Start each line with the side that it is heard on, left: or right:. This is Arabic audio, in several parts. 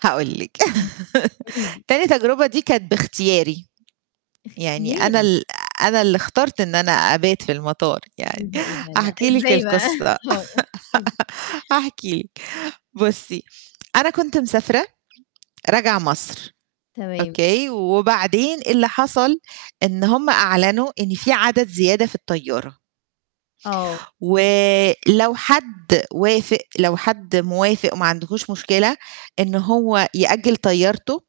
right: هاقول لِك
left: امم. قولي لي.
right: تاني تجربة دي كانت باختياري. يعني أنا
left: أختياري!
right: ال أنا اللي اخترت إن أنا أبات في المطار
left: إيه
right: يعني.
left: ده، إيه ده. لأ،
right: هاحكِ لِك
left: إزاي بقى؟
right: القِصة
left: آه. احكِ لي.
right: هاحكِ لِك، بُصّي، أنا كنت مسافرة راجعة مصر،
left: تمام.
right: أوكي؟ وبعدين إيه اللي حصل، إن هُم أعلنوا إن في عدد زيادة في الطيارة.
left: آه.
right: ولو حد وافق، لو حد موافق، وما عندهوش مشكلة، إنه هو يأجل طيارته،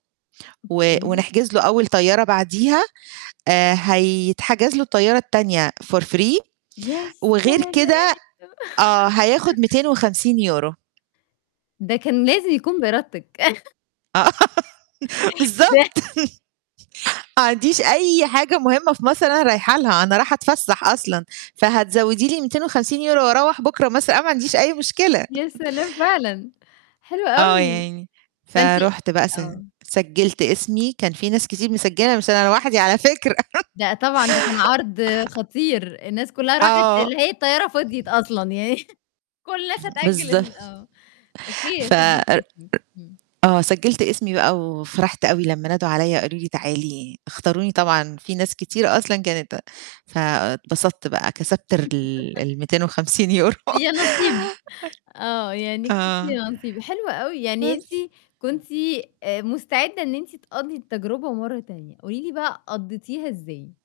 right: و
left: أوكي.
right: ونحجز له أول طيارة بعديها، آآ هيتحجز له الطيارة التانية for free
left: يا
right: وغير
left: سلام.
right: كده آه، هياخد ميتين وخمسين يورو
left: ده كان لازم يكون بإردتِك.
right: آه
left: ب
right: بالضبط. ما عنديش أي حاجة مهمة في مصر أنا رايح لها، أنا راحة أتفسح أصلًا، فهتزوّدي لي 250€، وأروّح بكره مثلًا، أنا ما عنديش أي مشكلة.
left: يا سلام فعلًا. حلو
right: آه،
left: أوي.
right: يعني
left: فأنتِ
right: فرُحت بقى، س
left: آه.
right: سجلت اسمي، كان في ناس كتير مسجلة، مش أنا لوحدي على فكرة.
left: لأ، طبعًا ده كان عرض خطير، الناس كلّها راحت،
right: آه.
left: اللي هي الطيارة فضيت أصلًا يعني كلّ الناس هتأجل
right: بالضب
left: ال آه، أوكي،
right: فإ
left: سجلتِ
right: إ
left: اسمِك. امم.
right: آه، سجلت اسمي بقى، وفرحت أوي لما نادوا عليّا، وقالوا لي تعالي، اختاروني، طبعًا في ناس كتيرة أصلًا كانت فاتبسطت بقى، كسبت ر ال ال250€
left: يانصيب. آه، يعني كسبتِ
right: آه،
left: يانصيب. حلو أوي، يعني أنتِ
right: بس.
left: كنتِ مستعدة إن أنتِ تقضي التجربة مرّة تانية، قولي لي بقى، قضيتِها إزاي؟